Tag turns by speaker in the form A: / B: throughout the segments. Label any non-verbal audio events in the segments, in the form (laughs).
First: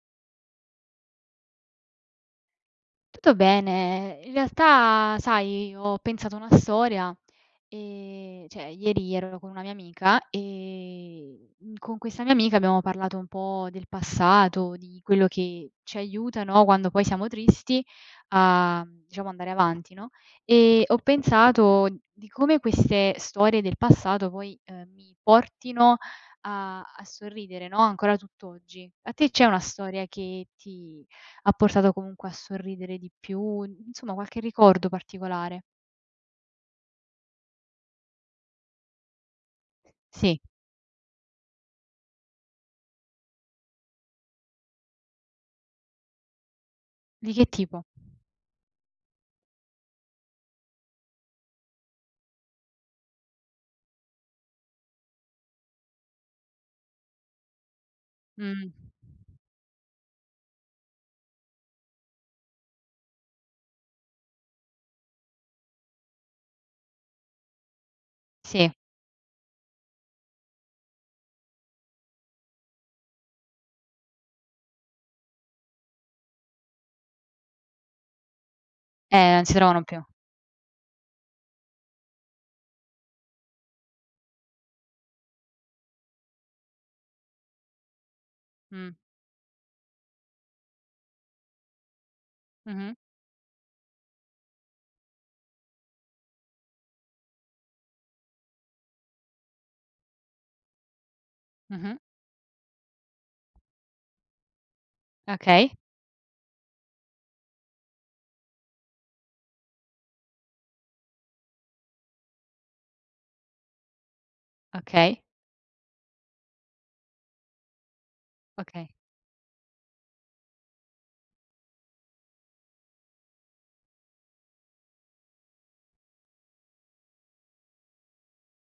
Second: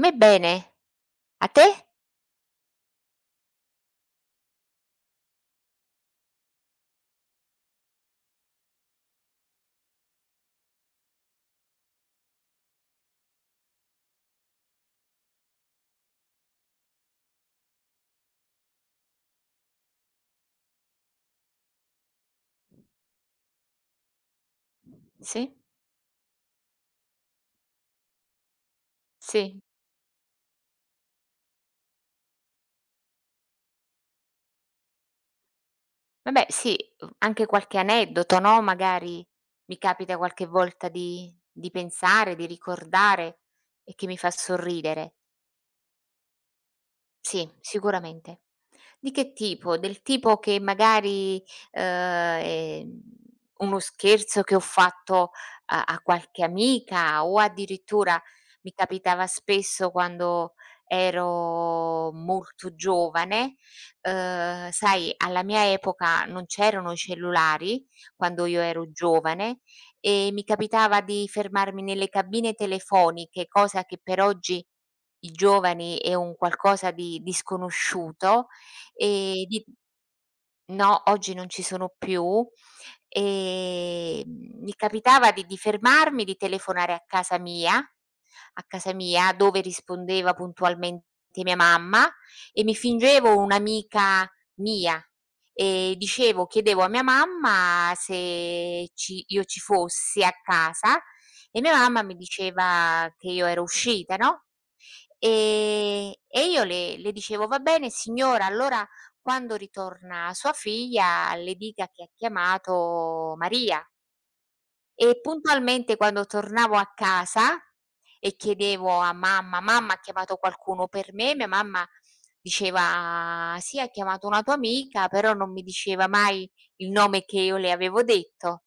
A: Me bene, a te?
B: Tutto bene. In realtà, sai, ho pensato una storia, cioè ieri ero con una mia amica, con questa mia amica abbiamo parlato un po' del passato, di quello che ci aiuta, no, quando poi siamo tristi a, diciamo, andare avanti, no. Ho pensato di come queste storie del passato poi, mi
A: Sì,
B: portino a sorridere, no, ancora tutt'oggi. A te c'è una
A: sì.
B: storia che ti ha portato comunque a sorridere di più, insomma qualche ricordo particolare.
A: Vabbè sì, anche qualche aneddoto, no, magari mi capita
B: Sì.
A: qualche volta di pensare, di ricordare e che mi fa sorridere.
B: Di che
A: Sì,
B: tipo?
A: sicuramente. Di che tipo? Del tipo che magari, uhm, ehm, uno scherzo che ho fatto a qualche amica o addirittura
B: Mh.
A: mi capitava spesso quando ero molto giovane. Sai, alla mia epoca non c'erano i cellulari, quando io
B: Sì.
A: ero giovane, e mi capitava di fermarmi nelle cabine telefoniche, cosa che per oggi i giovani è un qualcosa di sconosciuto,
B: Non
A: e
B: si
A: di...
B: trovano più.
A: No, oggi non ci sono più. Ehm, Mi capitava di fermarmi, di telefonare a casa mia, a
B: Mh.
A: casa mia, dove rispondeva puntualmente mia mamma, e mi
B: Mh-mh.
A: fingevo un'amica mia. E dicevo chiedevo a mia mamma se ci io ci fossi a casa, e mia
B: Mh-mh.
A: mamma mi diceva che io ero uscita, no.
B: Okay,
A: E io le dicevo: "Va bene signora, allora quando ritorna sua figlia le dica che ha chiamato Maria". E
B: okay,
A: puntualmente quando tornavo a casa e
B: okay.
A: chiedevo a mamma: "Mamma, ha chiamato qualcuno per me?" Mia mamma diceva: "Sì, ha chiamato una tua amica", però non mi diceva mai il nome che io le avevo detto,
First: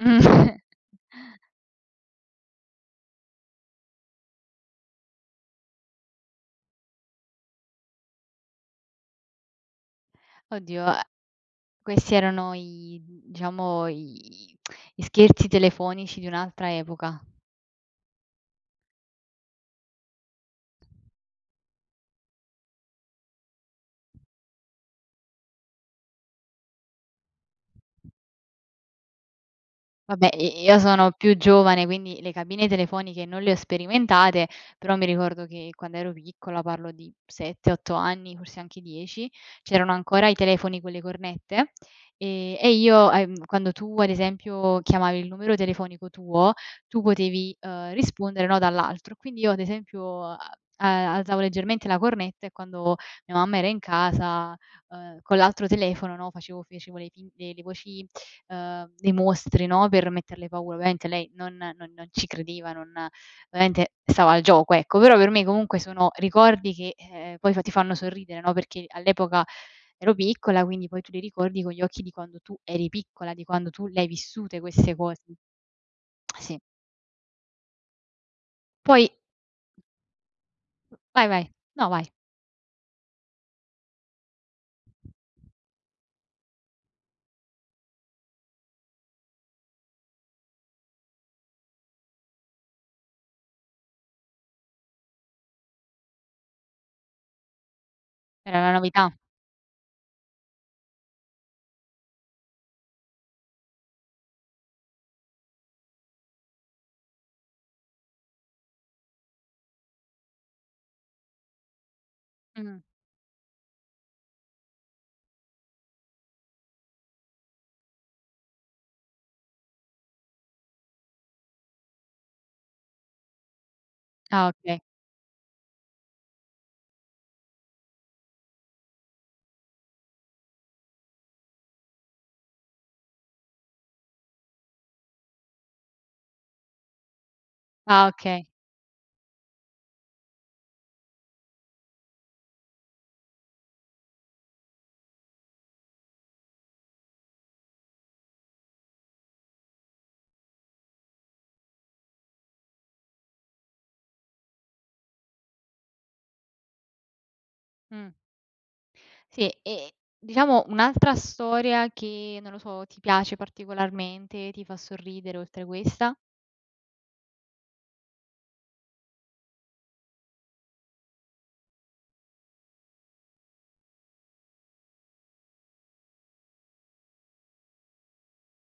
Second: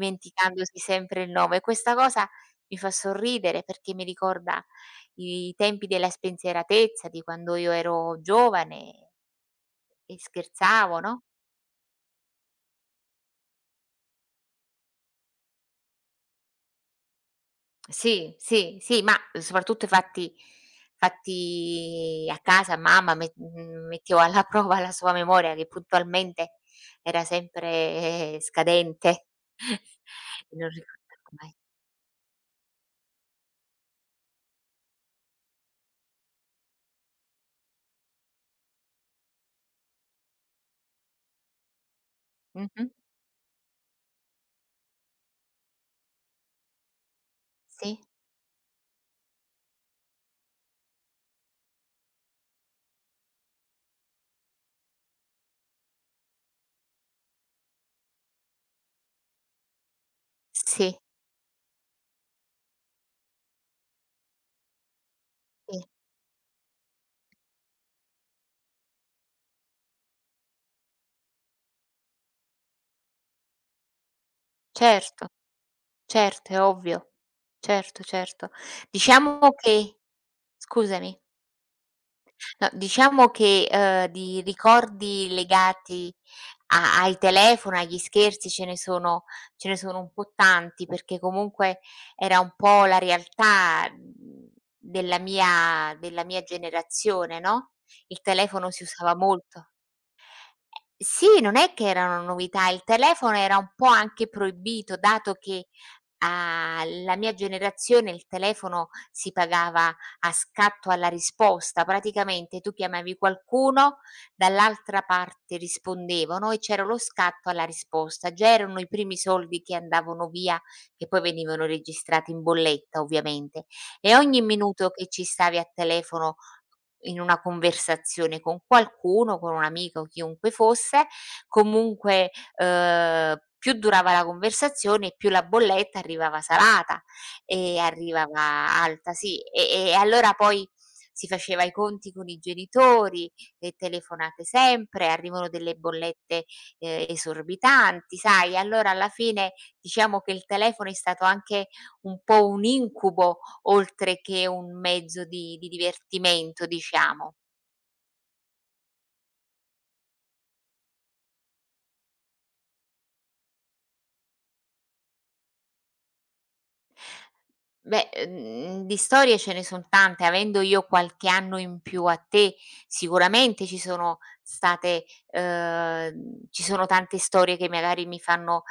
B: (laughs)
A: sempre il nome. Questa cosa mi fa sorridere perché mi ricorda i tempi della spensieratezza, di quando io ero giovane e
B: Oddio,
A: scherzavo, no?
B: questi erano i diciamo i i scherzi telefonici di un'altra epoca.
A: Sì, sì, sì, ma soprattutto fatti a casa, mamma metteva alla (laughs) prova la sua memoria che puntualmente era sempre scadente (laughs)
B: Vabbè,
A: e
B: i
A: non
B: io sono
A: ricordava
B: più
A: mai.
B: giovane, quindi le cabine telefoniche non le ho sperimentate, però mi ricordo che quando ero piccola, parlo di 7, 8 anni, forse anche 10, c'erano ancora i telefoni con le cornette, e
A: Mh-mh.
B: io, quando tu ad esempio chiamavi il numero telefonico tuo, tu potevi,
A: Sì,
B: rispondere, no, dall'altro. Quindi io ad esempio a alzavo leggermente la cornetta e quando mia mamma era in casa, con l'altro telefono, no, facevo facevo le fin le voci dei mostri, no, per metterle paura.
A: sì,
B: Ovviamente lei non ci credeva, non ovviamente stava al gioco, ecco. Però per me comunque
A: sì,
B: sono ricordi che, poi fa ti fanno sorridere, no, perché all'epoca ero piccola, quindi poi tu li ricordi con gli occhi di quando tu eri piccola, di quando tu le hai vissute queste cose.
A: certo, certo,
B: Sì.
A: è ovvio. Certo, certo.
B: Poi
A: Diciamo che... scusami.
B: vai, vai. No, vai.
A: No, diciamo che, di ricordi legati a ai telefono, agli scherzi ce ne sono un po' tanti, perché comunque era un po' la realtà, della mia generazione, no, il
B: Era
A: telefono
B: la
A: si
B: novità.
A: usava molto. Sì, non è che erano novità, il telefono era un po' anche proibito, dato che alla mia generazione il telefono si pagava a scatto alla risposta. Praticamente tu
B: Mh.
A: chiamavi qualcuno, dall'altra parte rispondevano e c'era lo scatto alla risposta. Già erano i primi soldi che andavano via, che poi venivano registrati in bolletta ovviamente, e ogni
B: Ah, okay.
A: minuto che ci stavi a telefono in una conversazione con qualcuno, con un amico, chiunque fosse, comunque, più durava la conversazione e più la bolletta arrivava salata e
B: Ah, okay.
A: arrivava alta, sì. E allora poi si faceva i conti con i genitori, le telefonate sempre, arrivano delle bollette, esorbitanti. Sai, allora alla fine diciamo che il telefono è stato anche un po' un incubo, oltre che un mezzo di divertimento, diciamo.
B: Mh. Sì, e diciamo un'altra storia che, non lo so, ti piace particolarmente, ti fa sorridere oltre questa?
A: Beh, di storie ce ne son tante. Avendo io qualche anno in più a te, sicuramente ci sono state... ci sono tante storie che magari mi fanno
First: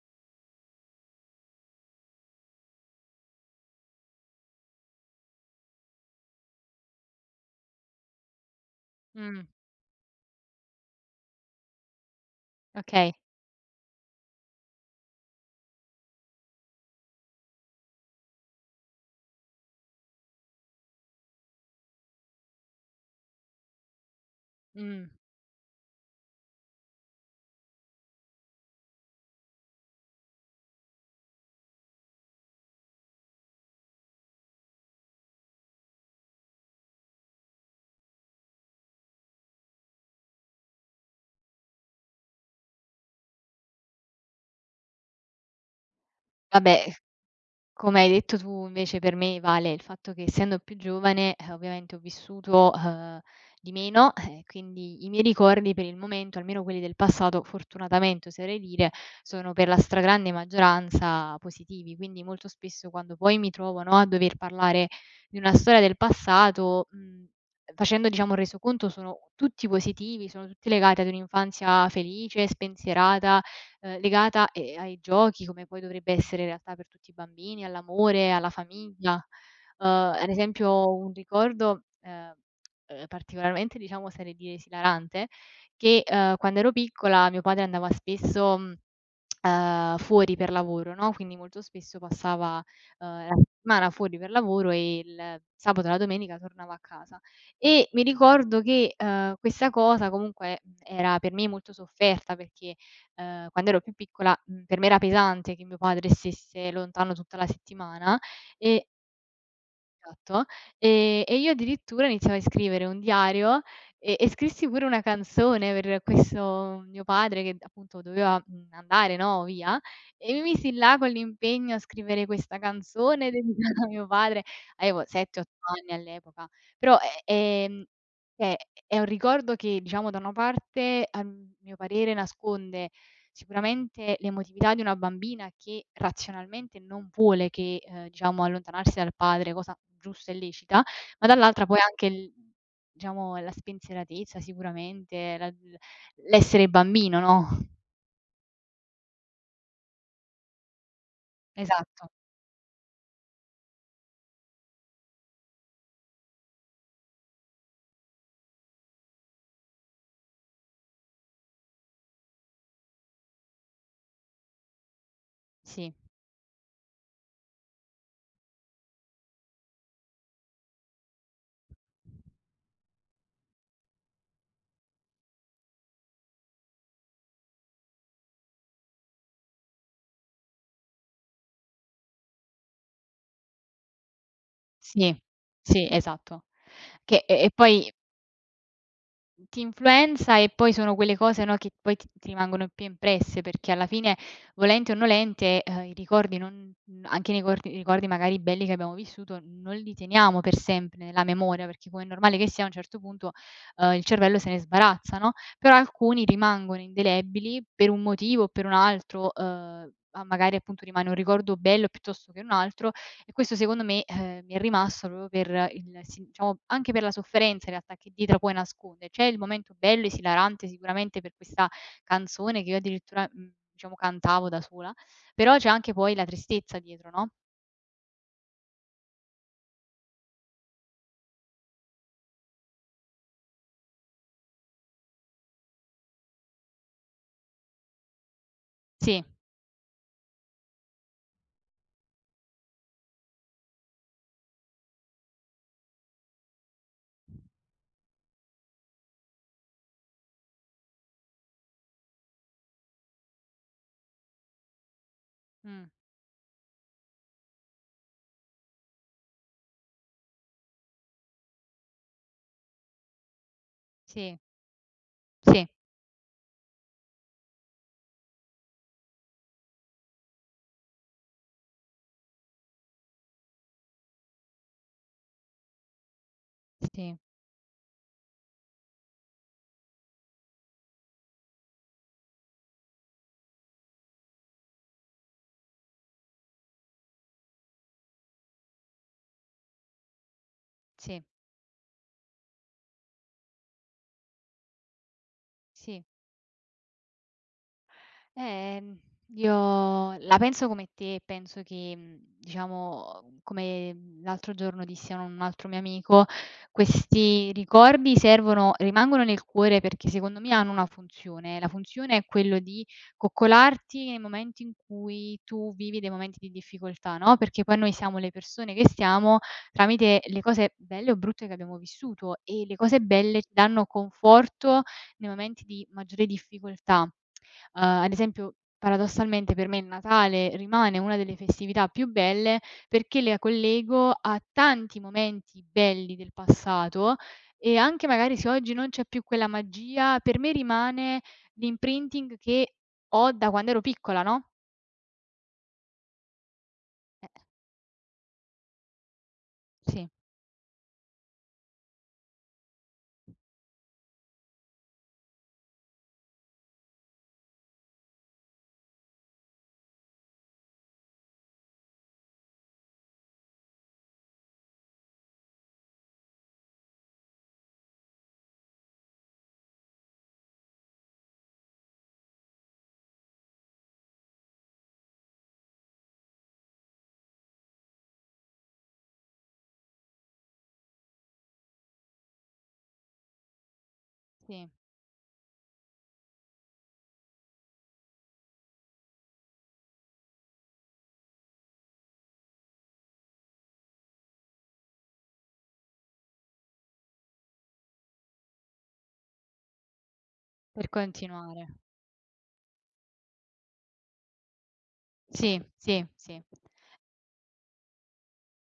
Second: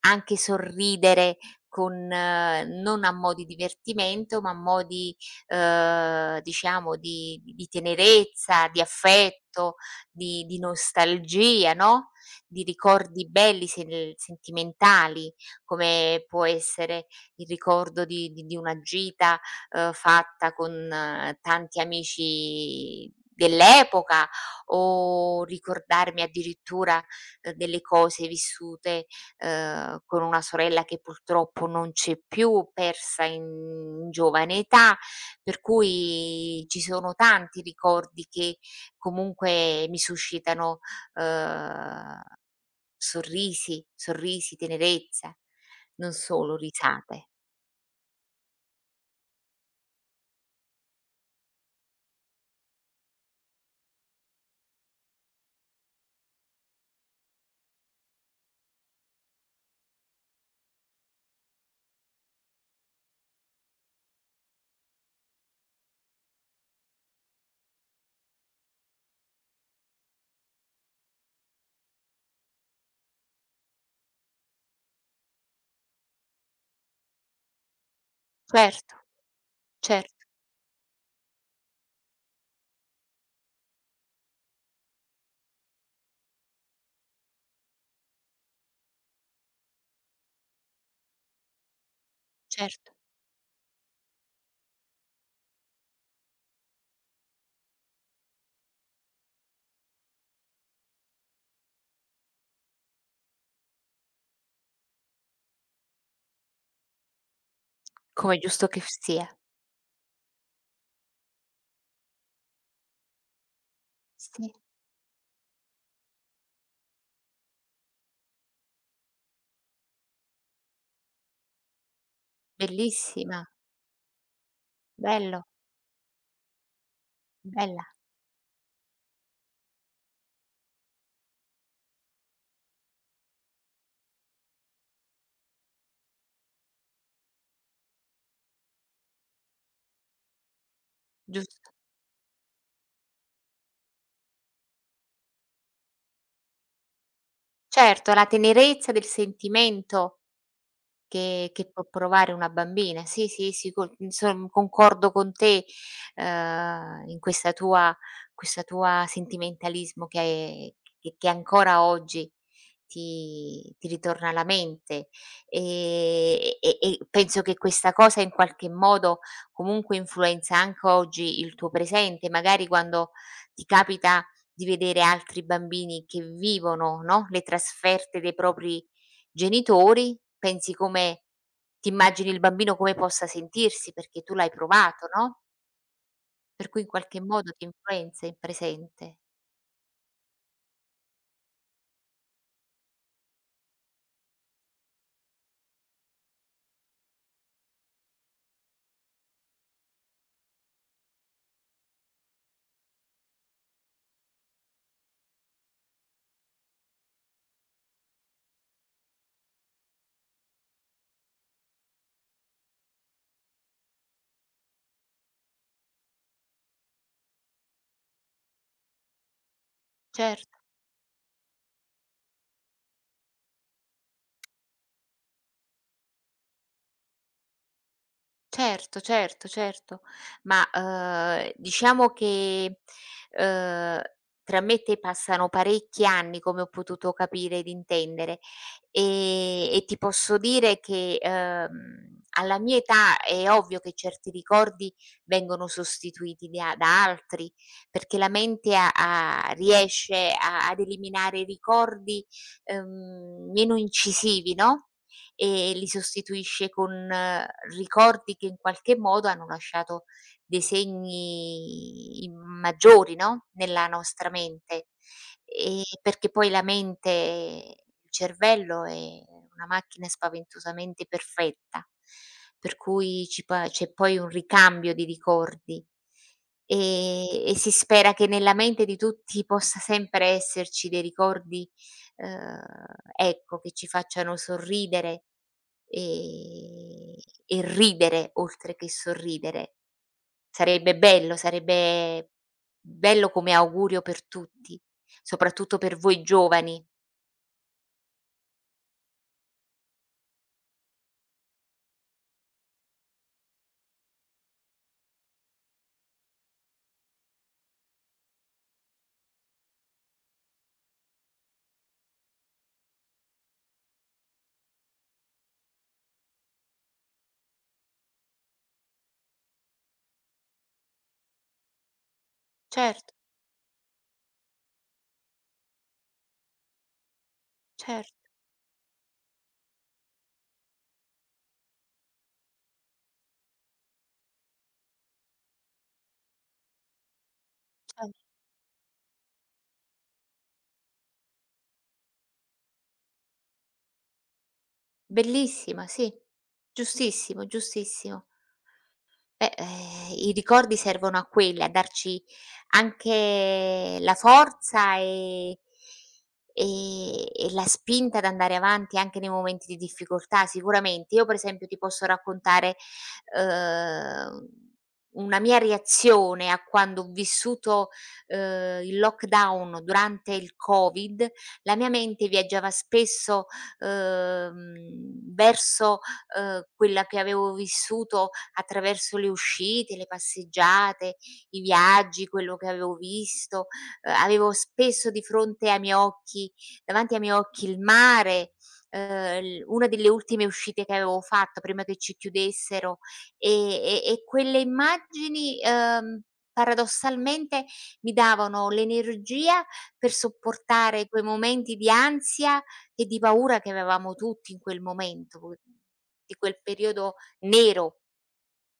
A: anche sorridere con non a mo' di divertimento, ma a mo' di diciamo di tenerezza, di
B: Mh,
A: affetto, di nostalgia, no, di
B: okay.
A: ricordi belli sentimentali, come può essere il ricordo di una gita, fatta con tanti amici dell'epoca,
B: Mh,
A: o ricordarmi addirittura, delle cose vissute, con una sorella che purtroppo non c'è più, persa in giovane età, per cui ci sono tanti ricordi che comunque mi suscitano, uhm, sorrisi, sorrisi, tenerezza, non solo
B: vabbè.
A: risate.
B: Come hai detto tu invece per me vale il fatto che essendo più giovane, ovviamente ho vissuto, di meno, quindi i miei ricordi per il momento, almeno quelli del passato, fortunatamente oserei dire, sono per la stragrande maggioranza positivi. Quindi molto spesso quando poi mi trovo, no, a dover parlare di una storia del passato, facendo diciamo un resoconto sono tutti positivi, sono tutti legati ad un'infanzia felice, spensierata, legata, ai giochi, come poi dovrebbe essere in realtà per tutti i bambini, all'amore, alla
A: Certo,
B: famiglia.
A: certo,
B: Ad esempio un ricordo, particolarmente diciamo oserei dire esilarante, che, quando ero piccola mio padre andava spesso, fuori per lavoro, no, quindi molto spesso passava,
A: certo,
B: la settimana fuori per lavoro e il sabato e la domenica tornava a casa. E mi ricordo che, questa cosa comunque, era per me molto sofferta perché quando ero più piccola, per me era pesante che mio padre stesse lontano tutta la settimana
A: come è giusto che
B: e
A: f sia.
B: esatto, e io addirittura iniziai a scrivere un diario e
A: Sì,
B: scrissi pure una canzone per questo mio padre che appunto doveva, andare, no, via, e mi misi là con l'impegno a scrivere questa canzone (laughs)
A: bellissima,
B: dedicata a mio padre. Avevo 7,
A: bello,
B: 8 anni all'epoca, però, e ehm,
A: bella,
B: è è un ricordo che diciamo da una parte, a mio parere, nasconde sicuramente l'emotività di una bambina che razionalmente non vuole che, diciamo allontanarsi dal padre, cosa giusta e lecita, ma dall'altra
A: giusto.
B: poi anche il diciamo la spensieratezza sicuramente, la l l'essere bambino, no.
A: Certo, la tenerezza del sentimento, che può
B: Esatto,
A: provare una bambina. Sì, sì, sì, con insom concordo con te, in questa tua sentimentalismo che ancora oggi ti ritorna alla mente.
B: sì,
A: E penso che questa cosa in qualche modo comunque influenza anche oggi il tuo presente, magari quando ti capita di vedere altri bambini che vivono, no, le trasferte dei propri genitori, pensi come... ti immagini il bambino come possa sentirsi, perché tu l'hai provato,
B: sì,
A: no,
B: sì, esatto.
A: per cui in qualche
B: Che e
A: modo ti
B: poi
A: influenza in presente.
B: Ti influenza e poi sono quelle cose, no, che poi ti rimangono più impresse, perché alla fine volenti o nolente, i ricordi non anche nei cordi ricordi magari belli che abbiamo vissuto, non li teniamo per sempre nella memoria, perché come è normale che sia a un certo punto, il cervello se ne sbarazza, no, però alcuni rimangono indelebili per un motivo o per un altro, ma magari appunto rimane un ricordo bello piuttosto che un altro, e questo secondo me, mi è rimasto proprio per il si diciamo, anche per la sofferenza in realtà che dietro poi nasconde. C'è il momento bello,
A: Cer
B: esilarante sicuramente per questa canzone che io addirittura, diciamo cantavo da sola, però c'è anche poi la tristezza dietro, no?
A: Certo, certo, certo. Ma, diciamo che, uhm, tra me e te passano parecchi anni, come ho potuto capire ed intendere.
B: Sì,
A: E ti posso dire che, alla mia età è ovvio che certi ricordi vengono sostituiti di a da altri, perché la mente ha ha riesce a ad eliminare ricordi, meno incisivi, no? E
B: mh,
A: li sostituisce con ricordi che in qualche modo hanno lasciato dei segni maggiori, no, nella nostra
B: sì,
A: mente.
B: sì,
A: Perché poi la mente il cervello è una macchina spaventosamente perfetta, per cui ci pa c'è poi un ricambio di ricordi,
B: sì,
A: e si spera che nella mente di tutti possa sempre esserci dei ricordi, ehm, ecco, che ci facciano sorridere, ehm, e ridere oltre che sorridere.
B: sì,
A: Sarebbe bello come augurio per tutti, soprattutto per
B: sì.
A: voi giovani.
B: Ehm, io la penso come te, penso che, diciamo, come l'altro giorno dissi a un altro mio amico, questi ricordi servono rimangono nel cuore perché secondo me hanno una funzione. La funzione è quello di coccolarti nei momenti in cui tu vivi dei momenti di difficoltà, no, perché poi noi siamo le persone che siamo tramite le cose belle o brutte che abbiamo vissuto e le cose
A: Certo,
B: belle ci danno conforto nei momenti di maggiore difficoltà. Ad
A: certo,
B: esempio, paradossalmente per me il Natale rimane una delle festività più belle perché la collego a tanti momenti belli del passato e anche
A: cer
B: magari se oggi non c'è più quella magia, per me rimane l'imprinting che ho da quando ero piccola, no,
A: bellissima, sì,
B: eh,
A: giustissimo, giustissimo. Beh,
B: sì,
A: i ricordi servono a quelli, a darci anche la forza, e la spinta ad andare avanti anche nei momenti di difficoltà, sicuramente. Io per esempio ti posso raccontare, uhm, una mia reazione a quando ho vissuto, il lockdown durante il Covid, la mia mente viaggiava spesso, uhm, verso, quella che avevo vissuto attraverso le uscite, le passeggiate, i viaggi, quello che avevo visto. Avevo
B: sì,
A: spesso di fronte ai miei occhi, davanti ai miei occhi, il mare, l una delle ultime uscite che avevo fatto prima che ci chiudessero, e e quelle immagini, paradossalmente mi davano l'energia per
B: per
A: sopportare quei
B: continuare.
A: momenti di ansia e di paura che avevamo tutti in quel momento,
B: Sì, sì,
A: di
B: sì.
A: quel periodo nero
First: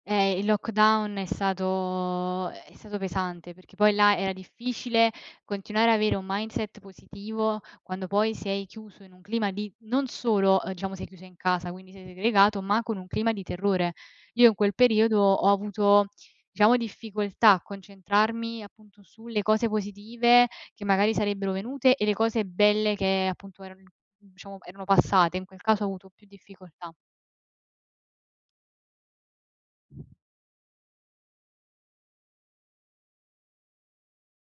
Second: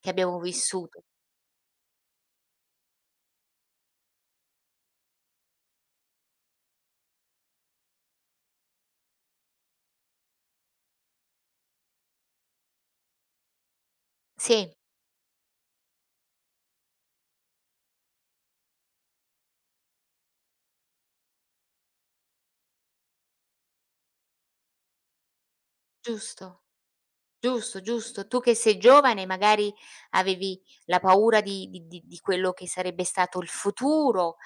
A: che abbiamo
B: Il
A: vissuto.
B: lockdown è stato pesante, perché poi là era difficile continuare ad avere un mindset positivo quando poi sei chiuso in un clima di non solo, diciamo sei chiuso in casa, quindi sei segregato, ma con un clima di terrore. Io in
A: Sì,
B: quel periodo ho avuto, diciamo, difficoltà a concentrarmi appunto sulle cose positive che magari sarebbero venute e le cose belle che appunto eran diciamo erano passate. In quel caso ho avuto più
A: giusto.
B: difficoltà.
A: Giusto, giusto. Tu che sei giovane magari avevi la paura di quello che sarebbe stato il futuro,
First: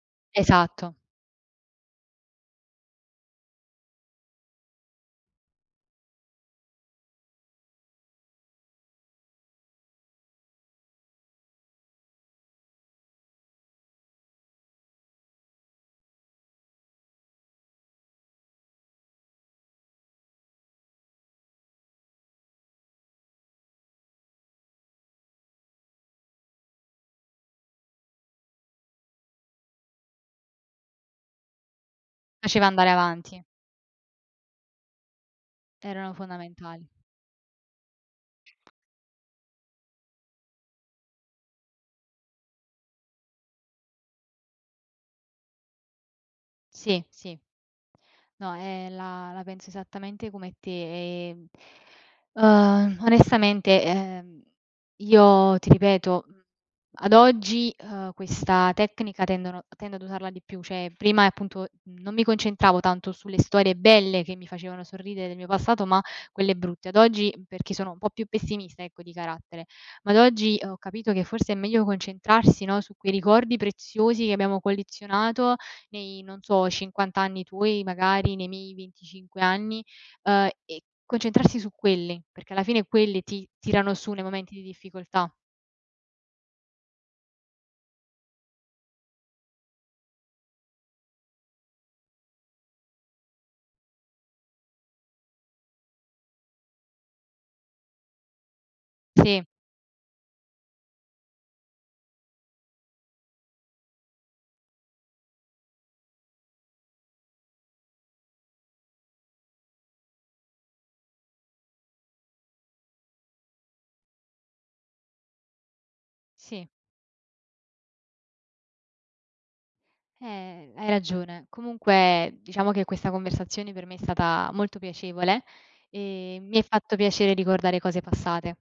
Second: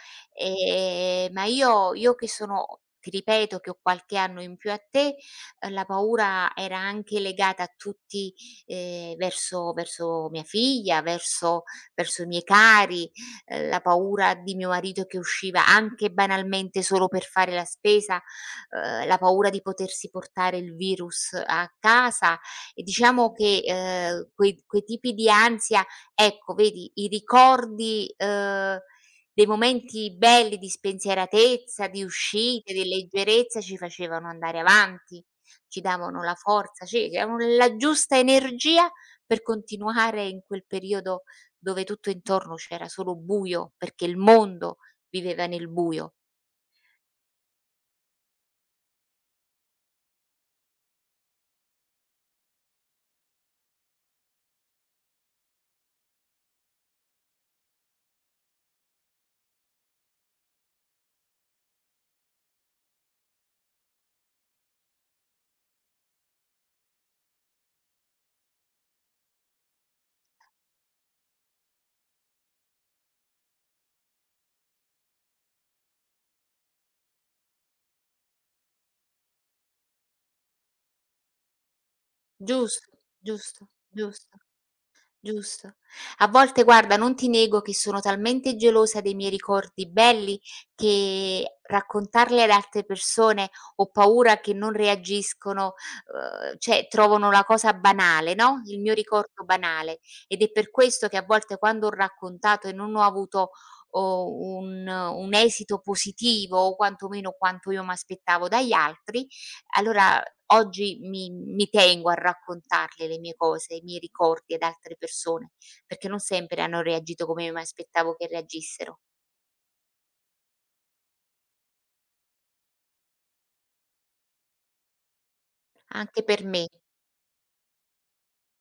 B: Esatto,
A: ma io che sono... ti ripeto che ho qualche anno in più a te, la paura era anche legata a tutti, verso mia figlia, verso i miei cari, la paura di mio marito che usciva anche banalmente solo per fare la spesa, la paura di potersi portare il virus a casa. E diciamo che, quei tipi di ansia... ecco vedi, i ricordi, dei momenti belli di spensieratezza, di
B: faceva
A: uscite, di
B: andare avanti.
A: leggerezza ci facevano andare avanti, ci
B: Erano
A: davano la
B: fondamentali.
A: forza, ci davano la giusta energia per continuare in quel periodo dove tutto intorno c'era solo buio, perché il mondo viveva nel buio.
B: Sì, sì. No, la penso esattamente come te, onestamente, io ti ripeto, ad oggi, questa tecnica tendo ad usarla di più, cioè prima appunto non mi concentravo tanto sulle storie belle che mi facevano sorridere del mio passato, ma quelle brutte. Ad oggi perché sono un po' più pessimista, ecco, di carattere, ma ad oggi ho capito che forse è meglio concentrarsi, no, su quei ricordi preziosi che abbiamo collezionato nei, non so, 50 anni tuoi, magari nei miei 25 anni, e concentrarsi su quelli, perché alla fine
A: Giusto,
B: quelli ti
A: giusto,
B: tirano su nei
A: giusto.
B: momenti di difficoltà.
A: Giusto. A volte guarda, non ti nego che sono talmente gelosa dei miei ricordi belli che raccontarli ad altre persone... ho paura che non reagiscono, cioè trovano la cosa banale, no, il mio
B: Sì,
A: ricordo banale. Ed è per questo che a volte, quando ho raccontato e non ho avuto o un esito positivo o quantomeno quanto io m'aspettavo dagli altri, allora oggi mi tengo a raccontarle le mie cose, i miei ricordi ad altre persone, perché non sempre
B: sì,
A: hanno reagito come mi aspettavo che reagissero.
B: hai ragione. Comunque diciamo che questa conversazione per me è stata molto piacevole
A: Anche
B: e
A: per
B: mi è
A: me,
B: fatto piacere ricordare cose passate.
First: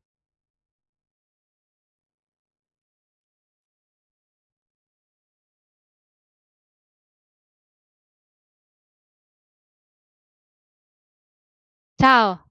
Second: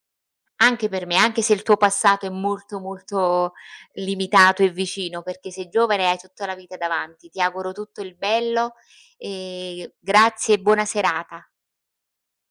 A: anche per me, anche se il tuo passato è molto, molto limitato e vicino, perché sei giovane e hai tutta la vita davanti. Ti auguro tutto il bello, e grazie e buona serata.
B: Ciao.